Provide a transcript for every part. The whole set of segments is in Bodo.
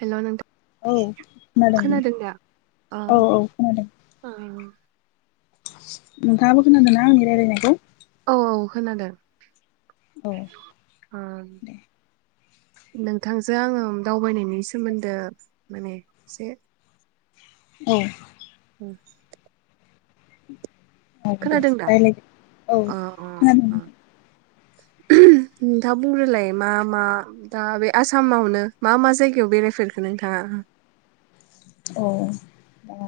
हेल' नोंथां औ खोनादों अ औ औ खोनादों औ नोंथां आबो खोनादोंना आंनि रायलायनायखौ औ खोनादों औ ओ दे नोंथांजों आङो दावबायनायनि सोमोन्दो माने एसे औ उम औ दे दा रायज्लायदो औ अ अ खोनादों नोंथाङा बुंग्रोरलाय मा मा दा बे आसामावनो मा मा जायगायाव बेरायफेरखो नोंथाङा औ दा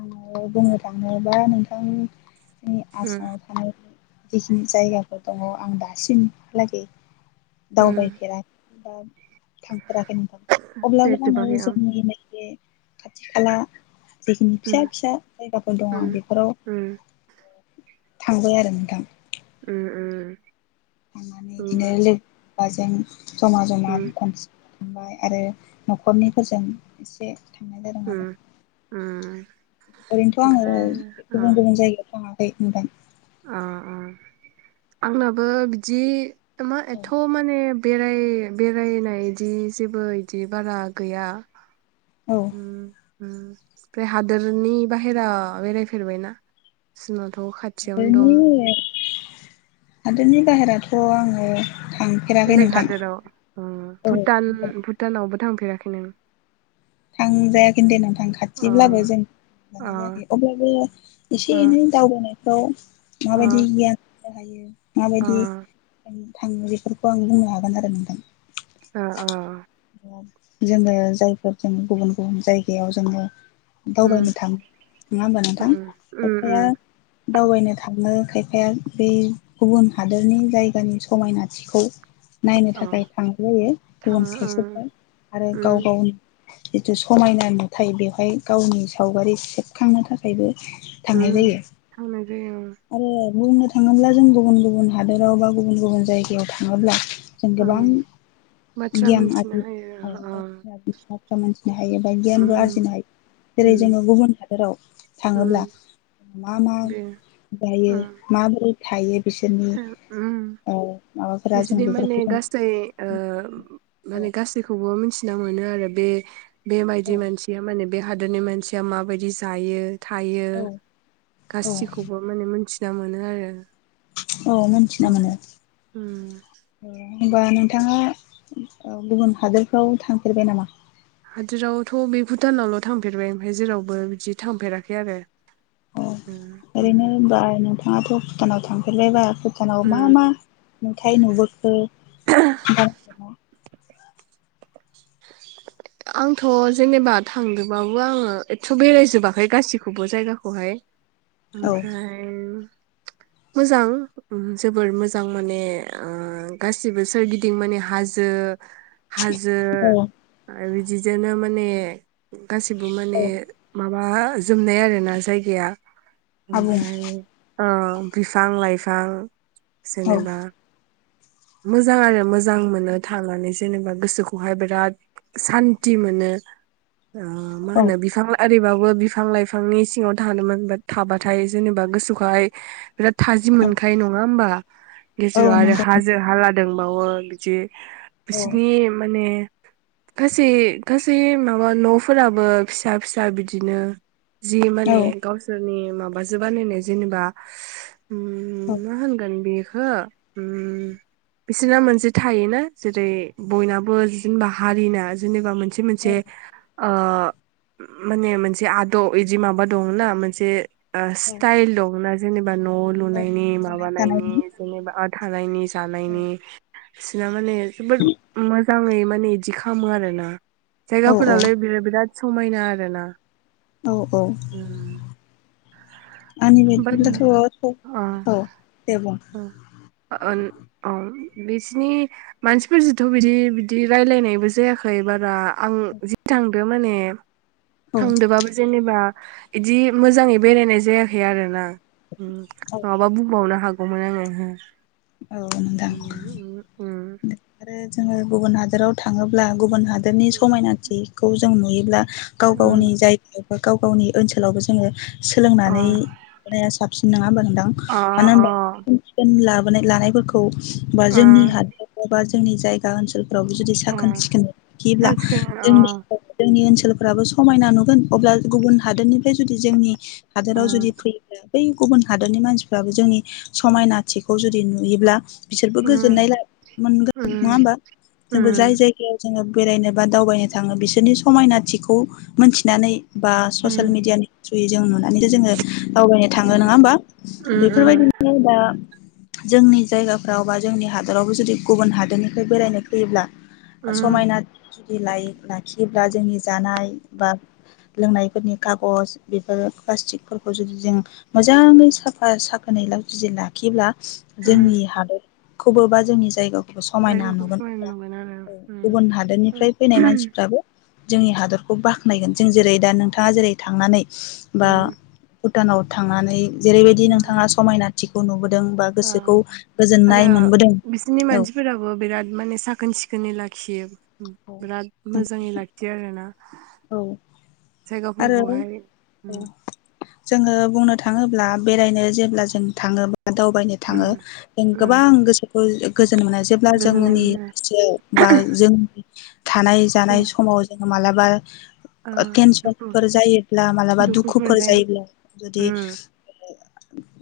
आङो बुंनो थाङोबा नोंथांनि जोंनि उम आसामाव थानाय जिखिनि जायगाफोर दङ आं दासिमलागै उम दावबाय फेरा दा थांफेराखै माने अब्लाबो आङो बेरायजोबाखै अ जोंनि नैबे खाथि खाला जिखिनि उम फिसा फिसा जायगाफोर दं उम आं बेफोराव उम थांबाय आरो नोंथां उम उम बिदिनो उम लोगो बाजों जमा जमा उम खनस आमबाय आरो नखरनिफोरजों एसे थांनाय जादों आरो ओम ओम ओरैनोथ आङो गुबुन गुबुन जायगायाव थांआ खै नोंथां अ अ आंनाबो बिदि मा औ एथ माने बेराय बेरायनायदि जेबो इदि बारा गैया औ उम ओम ओमफ्राय हादोरनि बाहेरा बेरायफेरबायना? सिमा हादरनि हादरनि। बाहेरावथ' आङो थांफेराखै बेलेग नोंथां हादोराव ओ औ भुटान भुटानावबो थांफ खेराखै नो थांजायाखै दे नोंथां खाथिब्लाबो अ जों अ थांनाय जायाखै अब्लाबो एसे अ एनै दावबायनाय औ। माबायदि अ गियान हायो अ माबायदि थाङो बेफोरखौ आं बुंनो हागोन आरो नोंथां। अ अ। जोङो जायफोर जों गुबुन गुबुन जायगायाव जोङो उम दावबायनो थांङो नङा होमबा नोंथां उम उम खायफाया उम दावबायनो थाङो खायफाया बे गुबुन हादोरनि जायगानि समायनाथिखौ नायनो अ थाखाय थां जायो थाङो गुबुन साइसे ओं आरो उम गाव गावनि जिथु समायना नुथाय बेवहाय गावनि सावगारि सेबखांनो थाखायबो उ थांनाय जायो थांना जायो उम। आरो बुंनो थाङोब्ला जों गुबुन गुबुन हादोराव बा गुबुन गुबुन जायगायाव थाङोब्ला जों गोबां ओं बाथ्रा गियान मिथिनो आरो ब हायो अ बाथ्रा मोनथिनो हायो बा गियानबो उम आरजिनो हायो जेरै उम जोङो गुबुन हादोराव थाङोब्ला उम मा मा बे जायो उम माबोरै थायो। बिसोरनि उम ओ माबाफोरा जों बिसनि माने बेफोरखौ गासै ओ माने जों गासैखौ खौबो मिथिना मोनो आरो बे बेबायायदि औ मानसिया माने बे हादरनि मानसिया माबायदि जायो। थायो औ औ गासिखौबो माने मोनथि। मोजां मोनो आरो। औ मोनथिना उम मोनो। उम होनबा नोंथाङा औ गुबुन हादोरफ्राव थांफेरबाय नामा? हादोरावथ' बे भुटानावल' थांफेरबाय ओमफाय जेरावबो बिदि थांफेराखै आरो। अ उम ओरैनो उम बाय बिथाङाथ' भुटानाव थांफेरबायबा भुटानाव मा उम मा नुथायाइ नुबोखो? आंथ' जेनेबा थांदोंबाबो आङो एथ' बेरायजोबाखै गासिखौबो जायगाखौहाय। औ ओमफ्राय मोजां उम जोबोर मोजां माने ओ गासिबो सोरगिदिं माने हाजो हाजो औ आरो बिदिजोंनो माने गासिबो माने औ मा माबा जोबनाय आरोना जायगाया। आबुं ओमफ्राय, अ। बिफां लाइफां औ जेनेबा मोजां आरो मोजां मोनो थानानै जेनेबा गोसोखौहाय बिराद सान्थि मोनो। अ मा औ होनो बिफां आरै बाव बो बिफां लाइफांनि सिङाव थानो मोन- थाबाथाय जेनेबा गोसोखौहाय बिराद थाजि औ मोनखाय नङा होमबा? [unintelligible] आरो नंगौ हाजो हाला रोंबावो बिदि औ बिसिनि माने गासै गासै माबा न' फोराबो फिसा फिसा बिदिनो जि औ माने गावसोरनि मो माबाजो बानायनाय जेनेबा उम औ मा होनगोन बे ओ उम बिसोरना मोनसे थायोना जेरै बयनाबो बिदिनो बाह हारिना जेनेबा मोनसे मोनसे मोनसे अ माने मोनसे आदब बिदि माबा दंना मोनसे ओ औ स्टाइल दंना बा न' औ लुनायनि जानाय माबानायनि थानायनि जेनेबा थानायनि जालायनि सिना माने जोबोद मोजाङै [unintelligible] बिदि खालामो आरोना। औ औ जायगाफोरालाय बिरा-बिराद समायना आरोना औ औ आंनि बाट बायदिब्लाथ' अ औ दे बुं औ बिसिनि मानसिफोरजोंथ' बिदि बिदि रायलायनायबो जायाखै बारा आं जि थांदो माने औ थांदोंबाबो जेनेबा इदि मोजाङै बेरायनाय जाया खै आरो ना औ नङाबा बुंबावनो हाग गौमोन आङो औ नोंथां उम उम आरो जोङो गुबुन हादोराव थाङोब्ला गुबुन हाद दोरनि उम समायनाथिखौ जों नुयोब्ला गाव गावनि उम जायगायाव गाव गावनि ओनसोलावबो जोङो अ सोलोंनानै लानाया साब सिन नङा होनबा नों थां अ मानो अ होनब्ला खोमसि खोमला माने लानायफोरखौ बा अ जोंनि हादोर [inaudible] बा जोंनि जायगा ओनसोल रावबो जुदि अ साखोन सिखोनै लाखियोब्ला सानसेखौनो अ जोंनि जोंनि ओनसो सोलफ्राबो समायना नुगोन अब्ला गुबुन हादोरनिफ्राय जुदि जोंनि अ हादोराव जुदि फैयो बै गुबुन हादरनि मानसिफ्राबो जोंनि समायना थि खौ जुदि नुयोब्ला बिसोरबो उम गोजोननाय ला-मोनगोन नङा उम होमबा जोंबो जाय उम जायगायाव जोङो बेरायनो बा दावबायनो थाङो बिसोरनि समायनाथिखौ मोनथिनानै बा उम ससियेल मिडियानि थ्रुयै जों नुनो नानैथ' जोङो दावबायनो थाङो। उम नङा होमबा? उम उम बेफोरबायदिनो दा जोंनि जायगाफ्राव बा जोंनि हादोरावबो जुदि गुबुन हादोरनिफ्राय बेरायनो फैयोब्ला उम समायना जुदि लायो लाखियो बा जोंनि जानाय बा लोंनायफोरनि खागज बेफोर प्लास्टिकफोरखौ जुदि जों मोजाङै साफा साखोनै ला [unintelligible] लाखिब्ला उम जोंनि हादोर खौबो बा जोंनि जायग समायना जायगाखौ नुगोन समायना अब्ला नुगोन आरो औ उम गुबुन हादोरनिफ्राय उम फैनाय मानसिफ्राबो जोंनि हादरखौ बाख्नायगोन जों जेरै दा नोंथाङा जेरै थांनानै बा उम भुटानाव थांनानै जेरैबायदि नोंथाङा समायना थिखौ नुबोदों बा ओम गोसोखौ गोजोननाय आरो मोनबोदों बिसोरनि औ मानसिफोराबो बिराद माने साखोन सिखोनै लाख खियोबो बिराद मोजाङै लाखियो आरोना औ आरो जायगाफोरखौहाय उ जोङो बुंनो थाङोब्ला बेरायनो जेब्ला जों थाङोब दावबायनो उम थाङो जों उम गोबां गोसो [unintelligible] गोज जोननोमोन [unintelligible] जेब्ला गोजोननाय जोंनि मोनो [unintelligible] थियाव बा जों थानाय जों जानाय समाव जों मालाबा ओ टेनसन दुखु फोर जायोब्ला मालाबा दुखुफोर जायोब्ला उम जुदि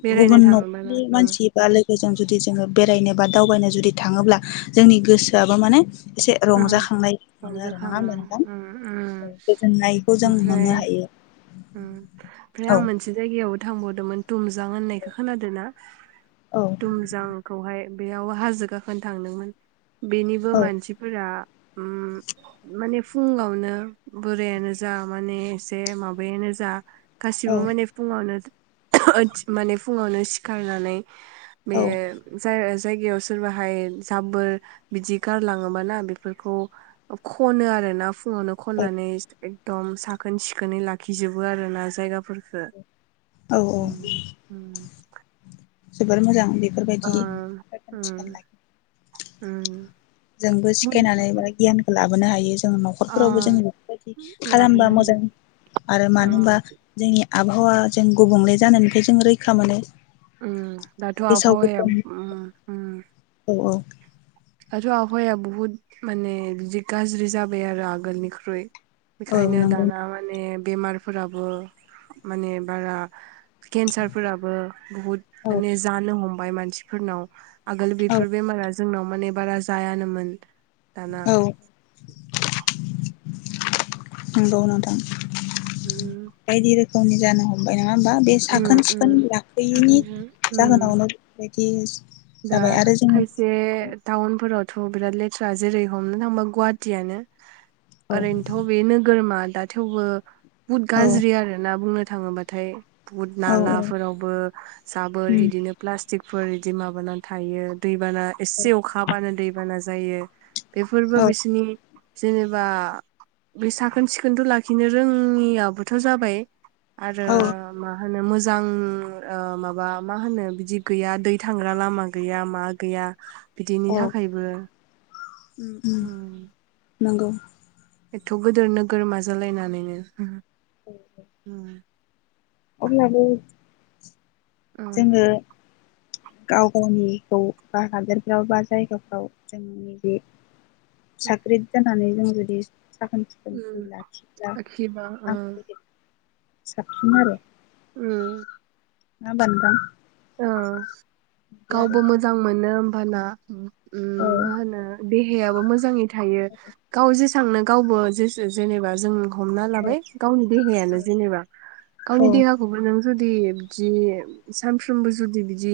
बेरायनो गुबुन थाङोबानो न'खरनि उम मानसि बा लो जों जुदि जोङो बेरायनो बा दावबायनो जुदि थाङोब्ला जोंनि गोसोआबो माने उम रंजाखांनाय मोनो आरो नङा रंजाखाङो होमबा नोंथां उम उम गोजोननायखौ जों मोननो ओमफ्राय हायो। उम ओमफ्राय औ आं मोनसे जायगायावबो थांबावदोंमोन दुमजां होननायखो खोनादो ना? औ दुमजांखौहाय बेयाव हाजो गाखोनो थांदोंमोन। बेनिबो औ मानसिफोरा उ माने फुुंङावनो बोरायानो जा माने एसे मा [unintelligible] नो जा औ गासिबो माने फुङावनो माने फुङावनो सिखारनानै औ बेयो जा [unintelligible] जायगायाव सोरबाहाय जाबोर बिदि गारलाङोबा ना बेफोरखौ खनो आरो ना। फुङावनो औ खननानै दम साखोन सिखोनै लाख खिजोबो आरो ना जायगाफोरफोरखो औ ओ ओ जोबोर मोजां बेफोरबायदि साखिन सिखोन लाख ओम जोंबो सिखायनानै [unintelligible] गियानखौ लाबो बोनो हायो जों ओ न'खरफोरावबो जोङो बिफोर बादि लाबोनो खालामबा हायो मोजां आरो ओ मानो ओमबा जोंनि आबहावा जों गुबुंले जानायनिफ्राय जों रैखा मोनो उम दाथ' गेसाव आबहावा या गोफोन उम उम औ दाथ' आबहावाया बुहुत माने जि गाज्रि जाबाय आरो आगोलनिख्रुइ औ बेखायनो नंगौ दाना माने बेमारफोराबो माने बारा केन्सार फोराबो बहुत औ माने जानो हम फाइ मानसिफोरनाव आगोल औ बेफोर बेमारा जोंनाव माने बारा जायानोमोन दाना औ नंगौ नोंथां उम गावनि जानो हमबाय नङा होमबा बे उम साखोन उम सिखोन लाफैयैनि थारैनो उम जाहोनावनो बेबायदि दा जाबाय आरो जोङो औ थ' बिराद लेथ्रा जेरै हमनो थांबा गुवाहाटीयानो औ ओरैनोथ' बे नोगोरमा दा थेवबो बुत औ गाज्रि आरो ना बुंनो थाङोबाथाय बुट औ नालाफोरावबो जाबोर बिदिनो प्लास बेफोर इदि माबाना थायो दै एसे अखाहाबानो दैबाना जा जायो बेफोरबो औ बिसिनि जेनेबा बै साखोन सिखोनथ लाखिनो रोङियाबोथ जाबाय आरो औ होनो मोजां ओ माबा मा होनो बिदि गैया दै थांग्रा लामा गैया मा गैया बिदिनि औ थाखायबो उम उम नोंगौ एथ गोदोर नोगोर नाजालायनानैनो उम अब्लाबो जोंङो गाव गावनिखौ बा हादोरफ्राव बा जायगाफ्राव जोंनि बे साख्रिजों सानै जों जुदि साखोन सिखोन जुदि लाखिब्ला आखिबा ओ थामफै बिदै उम उम नोंङा होमबा नोंथां ओं बिदि आरो गावबो मोजां मोनो हाला उम उम औ माहोनो दे हायाबो मोजांङै थायो गाव जे थांनो गावबो जे जेनेबा जों हमना लाबाय गावनि देहायानो जेनेबा गावनि औ देहाखौबो‌ नों जुदि बिदि साम फ्रोमबो जुदि बिदि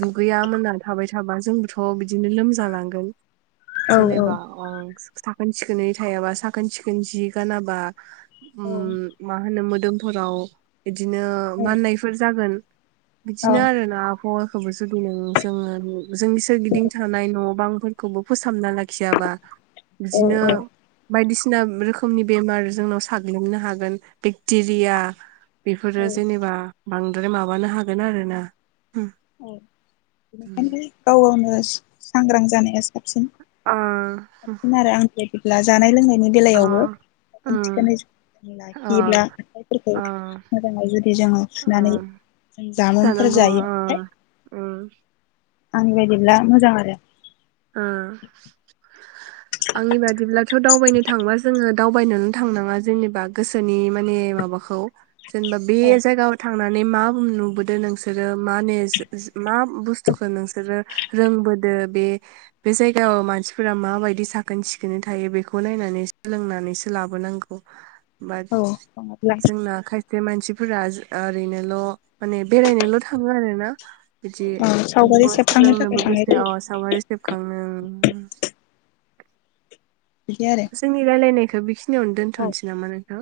दुगैया मोनना थाबाय थाबा जोंबोथ बिदिनो लोमजालांगोन औ जेनेबा अंस साखोन सिखोनै थायाबा साखोन सिखोन जि गानाबा औ उम माहोनो मो दोमफोराव बिदिनो माननायफोर जागोन बिदिनो आरो ना आफ हावाखौबो जोथोनै जोङोनो हो जोंनि सोरगिदिं थानाय न बांफोर खौबो फोसाबना लाखियाबा औ बिदिनो बायदिसिना बुंना रोखोमनि बेमार जोंनाव साग्लोबनो हागोन बेक्टेरिया बेफोरो जेनेबा बांद्राय माबानो हा बेना रोना औ औनो सांग्रां जानाया साबसिन अ [unintelligible] बिदिब्ला जानाय लोंनाय नि अ बेलायावबोन उम थिखोनै अ लाखियोब्ला आखाइफोरखौ अ मोजाङै जुदि जोङो अ सुनानै जामुंफोर जानांगौ अ जायोथाय उम आंनि बायदिब्ला मोजां आरो ओ आंनि बादिब्ला थ दावबायनो थांबा जोङो दावबायनो थांनाङा जेनेबा गोसोनि माने माबाखौ जेनेबा बे औ जायगायाव थां थांनानै मा नुबोदो नोंसोरो माने मा बुस्थुखौ नोंसोरो रोंबोदो बे बे जायगायाव मानसिफोरा माबायदि साखोन सिखोनै थायो बेखौ नायनानै सोलोंनानैसो लाबोनांगौ मान औ नङाब्ला जोंना खायसे मानसि फोरा ओरैनोल माने बेरायनोल थाङो आरो ना बिदि औ सावगारि थेबो सेबखांनो थाखाय सोलोंनोबो थांनाय गोसो जायो औ सावगारि खांनो बिदि आरो जोंनि रायलायनाय थोबिस खिनियावनो औ दोन्थनोसै नामा नोंथां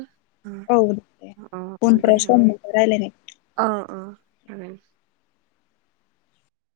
औ दे अ अ औ दे उनफोराव सम मोनबा रायलायनाय अ अ [unintelligible]